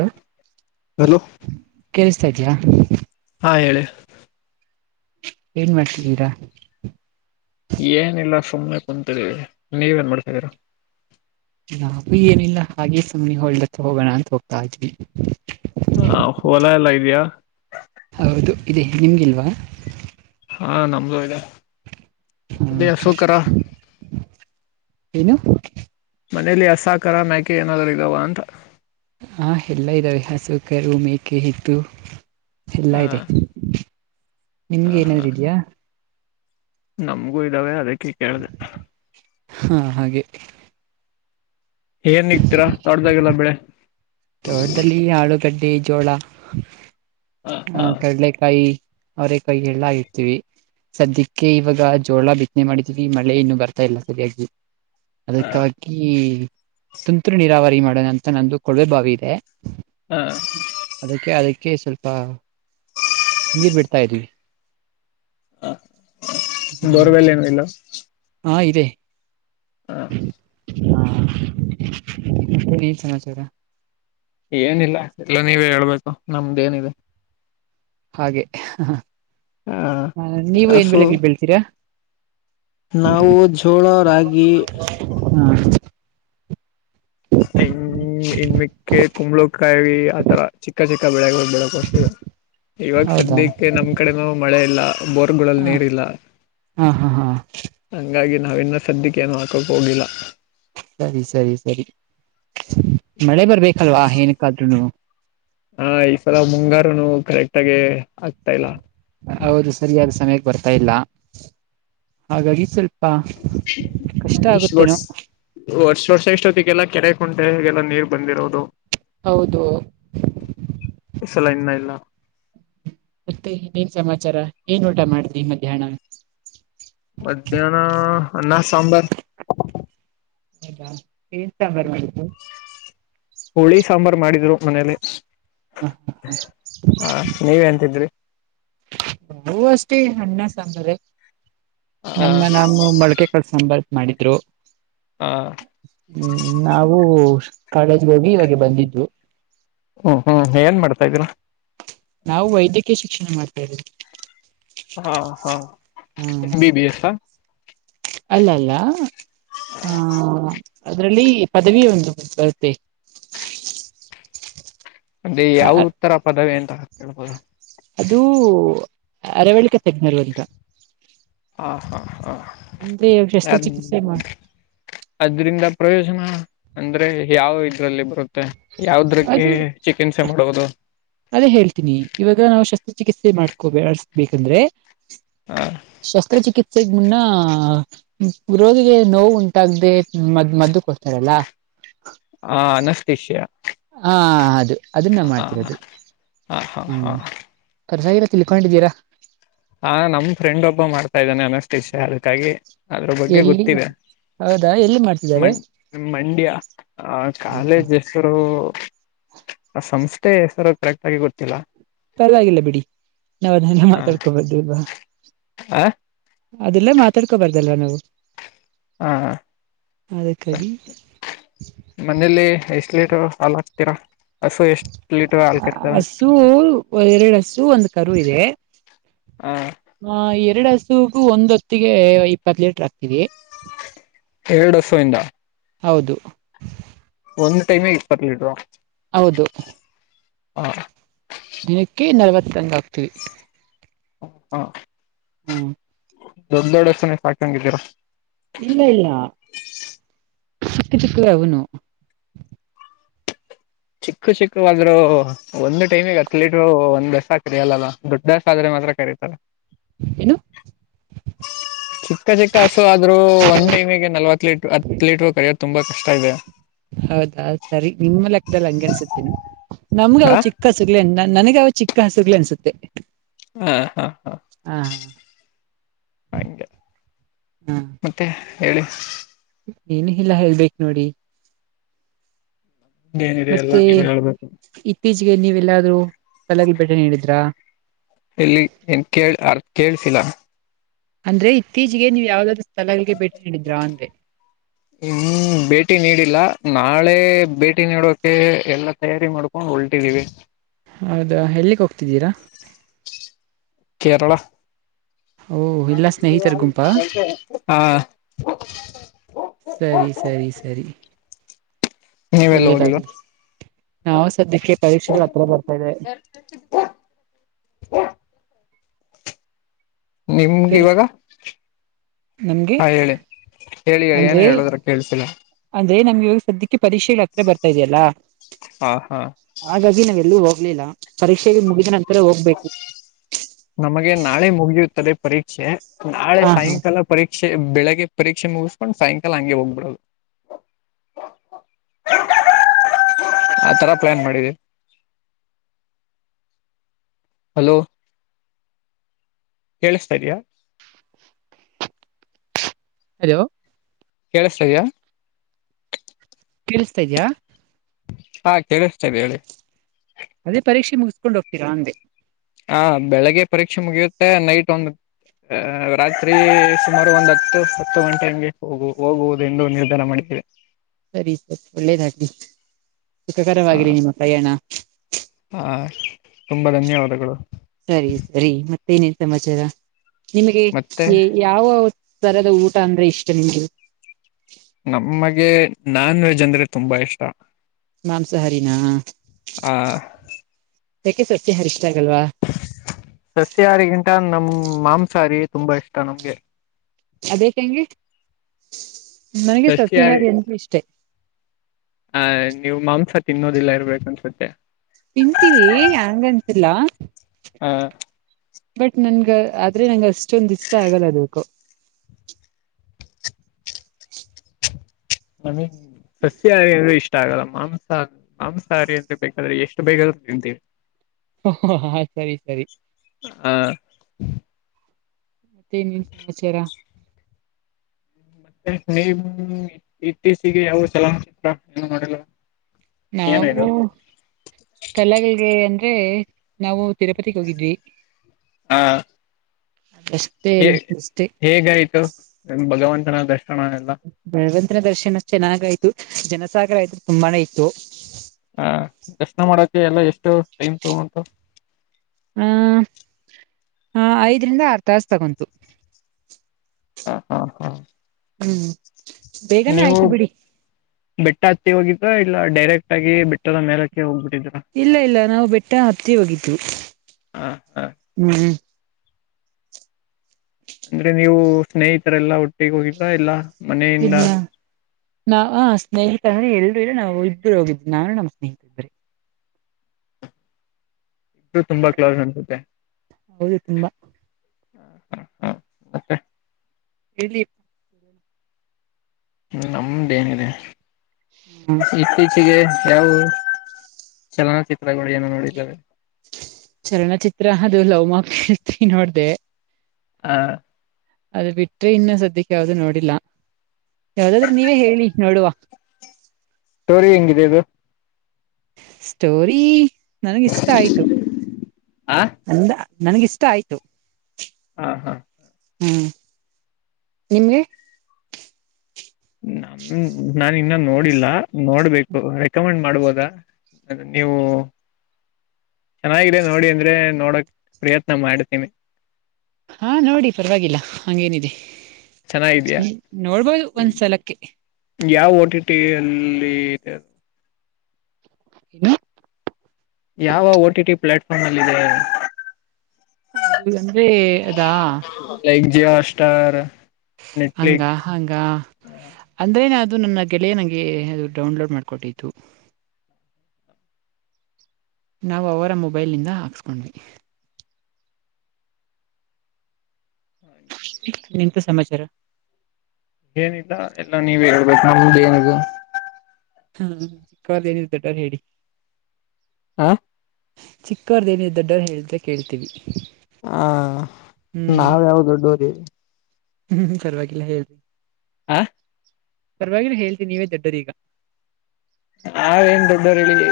ಲ ಹಲೋ ಕೆ. ಸರಿ. ಹಾ ಹೇಳಿ. ಏನ್ ಮಾಡ್ತಿದ್ದೀರಾ. ಸುಮ್ಮನೆ ಕುಂತಿದ್ದೀವಿ ನೀವೇನ್ ಮಾಡ್ತಾಿದ್ದೀರ. ನಾೂ ಏನಿಲ್ಲ ಹಾಗೆ ಸುಮ್ನೆಿ ಹೊೋಳ ಹತ್ರ ಹೋಗೋಣ ಅಂತ ಹೋಗ್ತಾ ಇದ್ವಿ. ಹಾ ಹೊಲ ಎಲ್ಲ ಇದ್ಯಾಾ. ನಿಮಗಿಲ್ವಾ. ಹಾಂ ನಮದುು ಇದೆ. ಇಲ್ಲಿ ಹ್ಮ. ಹಸುಕರ [unintelligible] ಏನು. ಮನೇಲಿ ಹಸಾಕರ ಮ್ಯಾಕೆ ಏನಾದ್ೂ ಇದಾವ ಅಂತ. ಆ ಎಲ್ಲ ಇದ್ದಾವೆ ಹಸು ಕೆರುವು ಮೇಕೆ ಇತ್ತು. ಹ ಎಲ್ಲಾ ಇದೆ. ನಿಮ್ಗೆ ಹ ಹಾ ಏನಾದ್ೂ ಇದ್ಯಾಾ. ನಮ್ಗೂ ಇದಾವೆ ಅದಕ್ಕೆ ಕೇಳ್ದ. ಹಾ ಹಾಗೆ. ಏನ್ ಇಗ್ತೀರಾ ತೊಡ್ದಾಗಲ್ಲ ಬೆಳೆ. ತೋಡದಲ್ಲಿ ಆಳುಗಡ್ಡೆ. ಪೇಜೋಳಾ. ಹ ಕಡಲೆಕಾಯಿ. ಅವ್ರ ಕೈ ಎಲ್ಲಾಗಿರ್ತೀವಿ ಸದ್ಯಕ್ಕೆ ಇವಾಗ ಜೋಳ ಬಿತ್ತನೆ ಮಾಡಿದೀವಿ ಮಳೆ ಇನ್ನು ಬರ್ತಾ ಇಲ್ಲ ಸರಿಯಾಗಿ. ಅದಕ್ಕಕ. ತುಂತ್ು ನೀರಾವರಿ ಮಾಡೋಣ ಅಂತ ನಂದು ಕೊೊಳ್ಳೆ ಬಾಗ. ದೆ. ಹ ಅದಕ್ಕೆ ಅದಕ್ಕೆ. ಅಕೆ ಸ್ವಲ್ಪ ನೀರ್ ಬಿಡ್ತಾ ಇದ್ವಿ. ಹ ಬೋರ್ಬಲ್ಲ ಏನು ಇಲ್ಲ ಹಾ ಇದೆ ಹ ಹ ಹಾ ಏನ್ ನ್ ಸಮಾಚಾರ ಏನಿಲ್ಲ ಎಲ್ಲ ನೀವೇ ಹೇಳ್ಬೇಕು ನಮ್ದ ಏನಿದೆ ಹಾಗೆ ಹ ನೀವು ಏನ್ ಹಸು ಬೆಳಗ್ಿಗೆ ಬೆಳ್ತೀರಾ ನಾವು ೋಳರಾಗಿ ಹಾ ಇನ್ ಇನ್ ಮಿಕ್ಕೆ ಕುಂಬಳ ಕಾಯಿ ಆತರ ಚಿಕ್ಕ ಚಿಕ್ಕ ಬೆಳೆ ಬೆಳಕೊತವಿ ಇವಾಗ ಹೌದಾ ಸದ್ಯಕ್ಕೆ ನಮ್ ಕಡೆನೂ ಮಳೆ ಇಲ್ಲ ಬೋರ್ಗಳಲ್ಲಿ ಹ ನೀರಿ ಇಲ್ಲ ಹಾ ಹಾ ಹಾ ಹಾಗಿ ನಾಾವನ್ನ ಶ್ರದ್ದಿಕ ನಕಪೋಗಿಲ್ಲ ಸರಿ ಸರಿ ಸರಿ ಮಳೆ ಬರ್ಬೇಕಲ್ವಾ ಏನಕ್ಕಾದ್ರುನು ಹಾ ಈ ಸಲ ಮುಂಗಾರುನು ಕರೆಕ್ಟ್ ಆಗೆ ಹೌದು ಸರಿಯಾದ ಸಮಯಕ್ಕೆ ಬರ್ತಾ ಇಲ್ಲ ಹಾಗಾಗಿ ಸ್ವಲ್ಪ ಪ್ಪಾ ಕಷ್ಟ ಆಗುತ್ತೇನೋ ಸ ಸ ಎಷ್ಟೊತ್ತಿಗೆಲ್ಲ ಕೆರೆ ಕುಂಟೆಲ್ಲ ನೀರ್ ಬಂದಿರೋದು ಹೌದು ಸಲ ಇಲ್ಲ ಇಲ್ಲ ಮತ್ತೆ ನೀಏನ್ ಸಮಾಚಾರ ಏನ್ ಊಟ ಮಾಡ್ದಿ ಮಧ್ಯಾಹ್ನ ಮಧ್ಯಾಹ್ನ ಅನ್ನ ಸಾಂಬಾರ ಹೌದಾ ತಂಬರ್ ಮಾಡು ಹುಳಿ ಸಾಂಬಾರ್ು ಮಾಡಿದ್ರು ಮನೇಲಿ ಹ ನೀವ ಎಂತಿದ್ರಿ ನವು ಅಷ್ಟೇ ಅಣ್ಣ ಸಾಂದ್ರ ಹ ನಮ್ಮ ನಾಮ ಮೊಳಕೆ ಕಳ್ಸಂಬಾರ ಮಾಡಿದ್ರು ಹ ಹ್ಮ್ ನಾವು ಕ ಹ್ಮ್ ಹ್ಮ್ ಏನ್ ಮಾಡ್ತಾ ಇದ್ರು ನಾವು ವೈದ್ಯಕೀಯ ಶಿಕ್ಷಣ ಮಾಡ್ತಾವಿ ಹಾ ಹಾ ಎ ಬಿ ಬಿ ಎಸ್ ಅಲ್ಲ ಅಲ್ಲ ಹಾ ಅದರಲ್ಲಿ ಪದವಿ ಒಂದು ಬರುತ್ತೆ ಅದೆ ಯಾವ ಉತ್ತರ ಪದವೇ ಳ ಅದುೂ ಅರವಳ್ಿಕೆ ತಜ್ಞರು ಅಂತ ಹಾಂ ಹಾಂ ಹಾಂ ಅಂದ್ರೆ ಯ ಶಸ್ತ್ರಚಿಕಿತ್ಸೆ ಮಾಡ ಅದರಿಂದ ಪ್ರಯೋಜನ ಅಂದ್ರೆ ಯಾವ ಇದ್ರಲ್ಲಿ ಬರುತ್ತ ಮತ್ತ ಯಾವದ್ರಕ್ಕೆ ಅದು ಚಿಕಿತ್ಸೆ ಮಾಡುವುದು ಚಿಕಿತ್ಸೆ ಮಾಡ್ಕೋ ಅಳ್ಸ್ಬೇಕಂದ್ರೆ ಹ ಶಸ್ತ್ರಚಿಕಿತ್ಸ ಗ ಮುನ್ನ ಗರೋದಿಗೆ ನೋವು ಉಂಟಾಗದೆ ಮದ್ ಮದ್ದುಕ್ ಹ್ತಾರಲ್ಲ ಹಾ ನಷ್ಟತಿಷಯ ಹಾ ಅದು ಅದನ್ನ ಮಾಡ್ತಿರೋದು ಹ ಹ ಹ ಹ್ಮ ಸೈರ ಕೊಂಡಿದ್ದೀರಾ ಹಾ ನಮ್ ಫ್ರೆಂಡ್ ಒಬ್ಬ ಮಾಡ್ತಾ ಇದ್ದಾನೆ ಅನಷ್ಟು ಇಷ್ಯ ಅದಕ್ಕಾಗಿ ಅದ್ರ ಬಗ್ಗೆ ಎಲ್ಲಿ ಗೊತ್ತಿದೆ ಹೌದಾ ಎಲ್ಲಿ ಮ ಮಾಡ್ತಿದ್ದಾರೆ ಮಂಡ್ಯ ಆ ಕಾಲೇಜ್ ಹೆಸರು ಆ ಸಂಸ್ಥೆ ಹೆಸರು ಕರೆಕ್ಟ್ ಆಗಿ ಗೊತ್ತಿಲ್ಲ ಪರವಾಗಿಲ್ಲ ಬಿಡಿ ನಾವವು ಅದನ್ನ ಹ ಮಾತಾಡ್ಕೋಬಹದು ಇ ಬ ಅದೆಲ್ಲ ಮಾತಾಡ್ಕೋಬಾರ್ದಲ್ವಾ ನಾವು ಹಾ ಅದಕ್ಕಾಗಿ ಮನೇೆಯಲ್ಲಿ ಎಷ್ಟ ೇಟ್ ಹಾ ಹಾಕ್ತೀರಾ ಹಸು ಎಷ್ಟ್ ಲೀಟರ್ ಹಾಲ್ ಕರಿತವೆ ಹಸು ಎರಡು ಹಸು ಒಂದ್ ಕರು ಇದೆ ಹ ಹಾ ಆ ಎರಡು ಹಸುಗ ಒಂದ್ ಹೊತ್ತಿಗೆ ಇಪ್ಪತ್ ಲೀಟರ್ ಆಗ್ತವಿ ಎರಡುಸ ಇಿಂದ ಹೌದು ಒಂದು ಟೈಮ ಇಪ್ಪತ್ತು ಲಟ ರ ಹೌದು ಹಾ ದಿನಕ್ಕೆ ನಲ್ವತ್ತಂಗ ಆಗ್ತೀವಿ ಹ ಹಾ ಹ್ಮ್ ದೊಡ್ಡ ದೊಡ್ಡಸನ ಸಾಕಂಗಿದ್ದೀರಾ ಇಲ್ಲ ಇಲ್ಲ ಇದುಕ್ಕೆ ಅವನು ಚಿಕ್ಕು ಚಿಕ್ಕ ಆದಾದ್ರರು ಒಂದು ಟೈಮಿಗೆ ಅಥಲೀಟ್ರು ಒಂದ್ ದಸ ಕರಿಯಲ್ಲಲ್ಲ ದೊಡ್ಡ ದಸ ಆದ್ರೆ ಮಾತ್ರ ಕರೀತಾರೆ ಏನು ಚಕ್ಕ ಚಕ್ಕ ಹಸು ಒನ್ ಟೈಮಿಗೆ ನಲ್ವ ತಾ ಲ ಹತ್ತು ಲೀಟರ್ ಕಡುತ್ತ. ತುಂಬಾ ಕಷ್ಟ ಇದೆ. ಹೌದಾ ಹೌದ ಸರಿ ನಿಮ್ಮ ಲೆಕ್ ದಲ್ಲ ಹಂಗೆ ಅನ್ಸುತ್ತೇನ. ನಮ್ಗೆ ಹ ಅವವು ಚಿಕ್ಕ ಹಸು ಗರ್ಲಿಂದ. ನನಗೆ ಅವ ಚಿಕ್ಕ ಹಸುಗ್ಗಳ ಅನ್ಸುತ್ತೆ. ಹಾ ಹಾ ಹಾ ಹ ಹಗೆ ಹಾ ಮತ್ತೆ. ಹೇಳಿ ಏನು ಇಲ್ಲಾ ಹೇಳ್ಬೇಕೇ ನೋಡಿ. ಇದೇನಿದೆ ಎಲ್ಲ ಮತ್ತೆ ನೀವ ಹೇಳ್ಬೇಕು. ಇತ್ತೀಚೆಗೆ ನೀವೆಲ್ಲಾದ್ರೂ ಸ್ಲಗ ಭೇಟೆ ನೀಡಿದ್ರಾ. ಇಲ್ಲಿ ಏನ್ ಕೇಳ ಅರ್ ಕೇಳ್ಸಿಲ್ಲ. ಅಂದ್ರೆ ಇತ್ತೀಚಿಗೆ ನೀವು ಯಾವಾಗಲಾದರೂ. ಹ್ಮ ಭೇಟಿ ನೀಡಿಲ್ಲ. ನಾಳೆ ಭೇಟಿ ನೀಡೋಕೆ ಎಲ್ಲ ತಯಾರಿ ಮಾಡ್ಕೊಂಡು ಹೊಲ್ಟಿದೀವಿ. ಹೌದಾ ಎಲ್ಲಿಗೆ ಹೋಗ್ತಿದ್ದೀರಾ. ಕೇರಳ. ಓಹ ಇಲ್ಲಾ ಸ್ನೇಹಿತರ್ ಗುಂಪಾ ಹ ಸರಿ ಸರಿ ಸರಿ. ನೀವೆಲ್ಲ ಹೋಗಿಲ್ವಾ ಒಳ್ಳೇದಾಗ್ಲಿ ನಾವು ಸದ್ಯಕ್ಕೆ ಪರೀಕ್ಷೆಗಳ ಹತ್ರ ಬರ್ತಾವೆ. ನಿಮಗೆ ಕೆಲ್ಸ ಇವಾಗ ನಮ್ಗೆ ಹಾ ಹೇಳಿ ಹೇಳಿ ಹೇಳಿ ಏನ ಹೇಳುದ್ರ ಕೇಳ್ಸಿಲ್ಲ. ಅದೇ ನಮ್ಗೆ ಇವಾಗ ಸದ್ಯಕ್ಕೆ ಪರೀಕ್ಷೆಗಳ ಹತ್ರ ಬರ್ತಾ ಇದೆಯಲ್ಲಾ. ಹ ಹಾ ಹಾಗಾಗಿ ನಾವ ಎಲ್ಲೂ ಹೋಗ. ಲಿಲ್ಲ ಪರೀಕ್ಷೆಗೆ ಮುಗಿದ ನಂತರ ಹೋಗ್ಬೇಕು ನಮಗೆ ನಾಳೆ ಮುಗಿಯುತ್ತಲ. ಪರೀಕ್ಷೆ. ನಾಳೆ ಹ ಹಾ ಸಾಯಂಕಾಲ ಪರೀಕ್ಷೆ. ಬೆಳಿಗ್ಗೆ ಪರೀಕ್ಷೆ ಮುಗಿಸ್ಕೊಂಡು ಸಾಯಂಕಾಲ ಹಗೆ ಹೋಗ್ಬಿಡದು ಆತರ ಪ್ಲಾನ್ ಮಾಡಿದೆ. ಹಲೋ. ಕೇಳ್ಸ್ತಾ ಇದ್ಯಾ. ಹಲೋ. ಕೇಳ್ಸ್ತಾಇದಿಯ. ಕೇಳಸ್ತಾ ಇದಿದ್ಯಾ. ಹಾ ಕೇಳಿಸ್ತ ಇದೆ ಹೇಳಿ. ಅದೇ ಪರೀಕ್ಷೆ ಮುಗಿಸಸ್ಕೊಂಡ್ ಹೋಗ್ತೀರಾ ಹಂಗೆ. ಹ ಬೆಳಿಗ್ಗೆ ಪರೀಕ್ಷೆ ಮುಗಿಯುತ್ತೆ ನೈಟ್ ಒಂದು ಅ ರಾತ್ರಿ ಸುಮಾರು ಒಂದ್ ಹತ್ತು ಹತ್ತು ಗಂಟೆ ಹಂಗೆ ಹೋಗು ಹೋಗುವುದು ಎಂದು ನಿರ್ಧಾರ ಮಾಡಿದ್ದಿದೆ. ಸರಿ ಸರಿ ಒಳ್ಳೇದಾಗ್ಲಿ ಸುಖಕರವಾಗಿರಿ ನಿಮ್ಮ ಪ್ರಯಾಣ. ಹಾ ತುಂಬಾ ಧನ್ಯವಾದಗಳು. ಸರಿ ಸರಿ ಮತ್ತೇನೇನ್ ಸಮಾಚಾರ ನಿಮಗೆ ಮತ್ತೆ ಯ ಯಾವ ತರದ ಊಟ ಅಂದ್ರೆ ಇಷ್ಟ ನಿಮಗೆ, ನಮ್ಮಗೆ ನಾನ್ ವೆಜ್ ಅಂದ್ರೆ ತುಂಬಾ ಇಷ್ಟ. ಮಾಂಸಹಾರಿನ ಆ ಯಾಕೆ ಸಸ್ಯ ಹಾರಿ ಇ ಸಸ್ಯಾರಿಗಿಂಟ ನಮ್ ಮಾಂಸಾಹಾರಿ ತುಂಬಾ ಇಷ್ಟ ನಮ್ಗೆ. ಅದೇಕಂಗೆ. ನನಗೆ ಸಷ್ಯಾರಿ ಸಸ್ಯಾಹಾರಿ ಅಂದ್ರೆ ಇಷ್ಟೇ ಆ ನೀವು ಮಾಂಸ ತಿನ್ನೋದಿಲ್ಲ ಇರ್ಬೇಕ ಅನ್ಸುತ್ತೆ. ತಿಂತೀವಿ ಅಂಗಂತಿಲ್ಲ ಆ ಬಟ್ ನನ್ ಗೆ ಆದ್ರೆ ನಂಗ ಅಷ್ಟೊಂದ ಇಷ್ಟ ಆಗಲ್ಲ ಅದಕ್ಕು. ಮಮ್ಮಿ ಸಸ್ಯಹಾರಿ ಅಂದ್ರೆ ಇಷ್ ಇಷ್ಟ ಆಗಲ್ಲ ಮಾಂಸಾ ಮಾಂಸಾಹಾರಿ ಅಂದ್ರ ಬೇಕಾದ್ರೆ ಎಷ್ಟು ಬೇಕಾದ್ರು ತಿಂತೀನ್. ಹಾ ಹ ಹ ಸರಿ ಸರಿ ಹಾ ಮತ್ತೆ ನೇನ್ ಸಮಾಚಾರ ಮತ್ತೆ ನೀವು ಇತ್ತೀಚಿಗೆ ಯಾವ ಚಲನಚಿತ್ರ ಎಲ್ಲ ನೋಡಲ್ಲ. ನಾವು ಸ್ಥಳಗಳಿಗೆ ಅಂದ್ ದ್ರೆ ನಾವು ತಿರುಪತಿಗ್ ಹೋಗಿದ್ವಿ. ಹಾ ಅಷ್ಟೇ ಹ ಅಷ್ಟೇ ಹೇಗರಿತು ಭಗವಾನ್ [unintelligible] ಷಣ ಎಲ್ಲ. ರ ದರ್ಶನ ಚೆನ್ನಾಗಯ್ತು ಜನ ಸಕರ ಆಯತು ತುಂಬಾನೇ ಇತ್ತು ಹ ದರ್ಶನ ಮಾಡಕ ಎಲ್ಲ ಎಷ್ಟು ಟೈಮ್ ತಗಂಟು ಆ್ ಆ ಐದರಿಂದ ಆರ್ ತಸ್ ತಗೊಂತು ಹ ಹಾ ಹಾ ಹೂ ಬೇಗನೆ ನೀವು ಆಯ್ತು ಬಿಡಿ ಬೆಟ್ಟ ಹತ್ತಿ ಹೋಗಿದ್ದ ಇಲ್ಲ ಡೈರೆಕ್ಟ್ ಆಗಿ ಬೆಟ್ಟದ ಮೇಲಕ್ಕೆ ಹೋಗ್ಬಿಟ್ಟಿದ್ರ ಇಲ್ಲ ಇಲ್ಲ ನಾವು ಬೆಟ್ಟ ಹತ್ತಿ ಹೋಗಿದು ಹಾ ಹಾ ಹೂ ಅಂದ್ರೆ ನೀವು ಸ್ನೇಹಿತರೆಲ್ಲಾ ಒಟ್ಟಿಗೆ ಹೋಗಿದ್ರಾ ಎಲ್ಲಾ ಇಲ್ಲ ನಾ ಸ್ನೇಹ ಸ ಎಲ್ರರು ಇಲ್ಲ ನಾವು ಇಬ್ರು ಹೋಗಿದ್ವಿ ನಾನು ನಮ್ಮ್ ಸ್ನೇಹಿತ ಇದ್ರಿ ಇದು ತುಂಬಾ ಕ್ಲೋಸ್ ಅನ್ಸುತ್ತೆ ಹೌದು ತುಂಬಾ ಹ ಹಾ ಹ ಮತ್ತೆ ಇ ್ಮ ನಮ್ದೇನಿದೆ ಇ ಿಗೆ ಯಾವು ಚಲನಚಿತ್ರಗಳು ಏನು ನೋಡಿದವೆ ಚಲನಚಿತ್ರ ಅದು ಲವ್ ಮಕ್ ತ್ರಿ ನೋಡ್ದ ಹ ಅದು ಬಿಟ್ರೆ ಇನ್ನು ಸದ್ಯಕ್ಕೆ ಯಾವ್ದೂ ನೋಡಿಲ್ಲ ಯಾವ್ದಾದ್ರೆ ನೀವೇ ಹೇಳಿ ನೋಡುವ ಸ್ಟೋರಿ ಹೆಂಗಿದೆ ಅದು ಸ್ಟೋರಿ ನನಗಿಷ್ಟ ಆಯ್ತು ಆ ಅಂದ ನನ್ಗಿಷ್ಟ ಆಯ್ತು ಹಾ ಹಾ ಹೂ ನಿಮ್ಗೆ ನಮ ನಾನು ಇನ್ನ ನೋಡಿಲ್ಲ ನೋಡ್ಬೇಕು ರೆಕಮೆಂಡ್ ಮಾಡ್ಬೋದ ನೀವು ಚೆನ್ನಾಗಿದೆ ನೋಡಿ ಅಂದ್ರೆ ನೋಡಕ್ ಪ್ರಯತ್ನ ಮಾಡ್ತೀನಿ ಹಾ ನೋಡಿ ಪರವಾಗಿಲ್ಲ ಹಂಗೇನಿದೆ ಹ್ಮ ಚೆನ್ನಾಗಿದ್ಯಾ ನೋಡ್ಬೋದು ಒಂದ್ಸಲಕ್ಕೆ ಯಾವ ಓ ಟಿ ಟಿ ಅಲ್ಲಿ ಹನು ಯಾವ ಓಟಿ ಟಿ ಪ್ಲಾಟ್ಫಾರ್ಮ್ ಅಲ್ಲ ಇಿದೆ ಅದು ಅಂದ್ರೆ ಅದಾ ಜಿಯ ಸ್ಟಾರ್ ಹಂಗ ನೆಟ್ಫ್ಲಿಕ್ಸ್ ಹಂಗ ಅಂದ್ರೆನ ಅದು ನನ್ನ ಗೆಳೆಯೇ ನಂಗೆ ಅದು ಡೌನ್ಲೋಡ್ ಮಾಡ್ಕೊಟ್ಟತ್ತು ನಾವು ಅವರ ಮೊಬೈಲ್ನಿಂದ ಹಾಕ್ಸ್ಕೊಂಡ್ವಿ ನಿಂತ ಸಮಾಚಾರ ಏನಿದ್ದ ಎಲ್ಲ ನೀವೇ ನಮ್ದು ಏನ್ ಇದೆ ಹೂ ಕ ಏನ ಇರುತಟ ಹೇಳ ಹ ಚಿಕ್ಕವರ ದೇವ ದೊಡ್ಡರು ಹೇಳಿದ್ರೆ ಕೇಳ್ತೀವಿ ಹಾ ಹ್ಮ್ ನಾವ ಯಾವ್ದ ದೊಡ್ಡೂರಿ ಹ್ಮ್ ಪರ್ವಾಗಿಲ್ಲ ಹೇಳ್ರಿ ಆ ಪರ್ವಾಗಿಲ್ಲ ಹೇಳ್ತೀನಿ ನೀವೇ ದೊಡ್ಡರೀಗ ಹೇಟ [unintelligible] ಬರಿಲಿ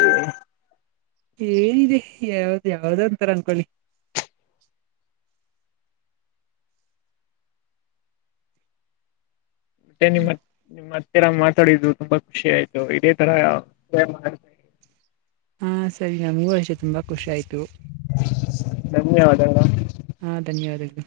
ಹೇಳಏಿದೆ ಯಾವ್ದ್ ಯಾವ್ದ ಅಂತಾರ ಅನ್ಕೊಳ್ಳಿ ಮತ್ತೆ ನಿಮ್ಮತ್ ನಿಮ್ಮತ್ ರ್ ಮಾತಾಡಿದು ತುಂಬಾ ಖುಷಿ ಆಯ್ತು ಇದೇ ತರ ಹಾ ಸರಿ ನಾ ಮೂವಷ್ಟೆ ತುಂಬಾ ಖುಷಿ ಆಯ್ತು ಧನ್ಯವಾದಗಳು ಹಾ ಧನ್ಯವಾದ್ದ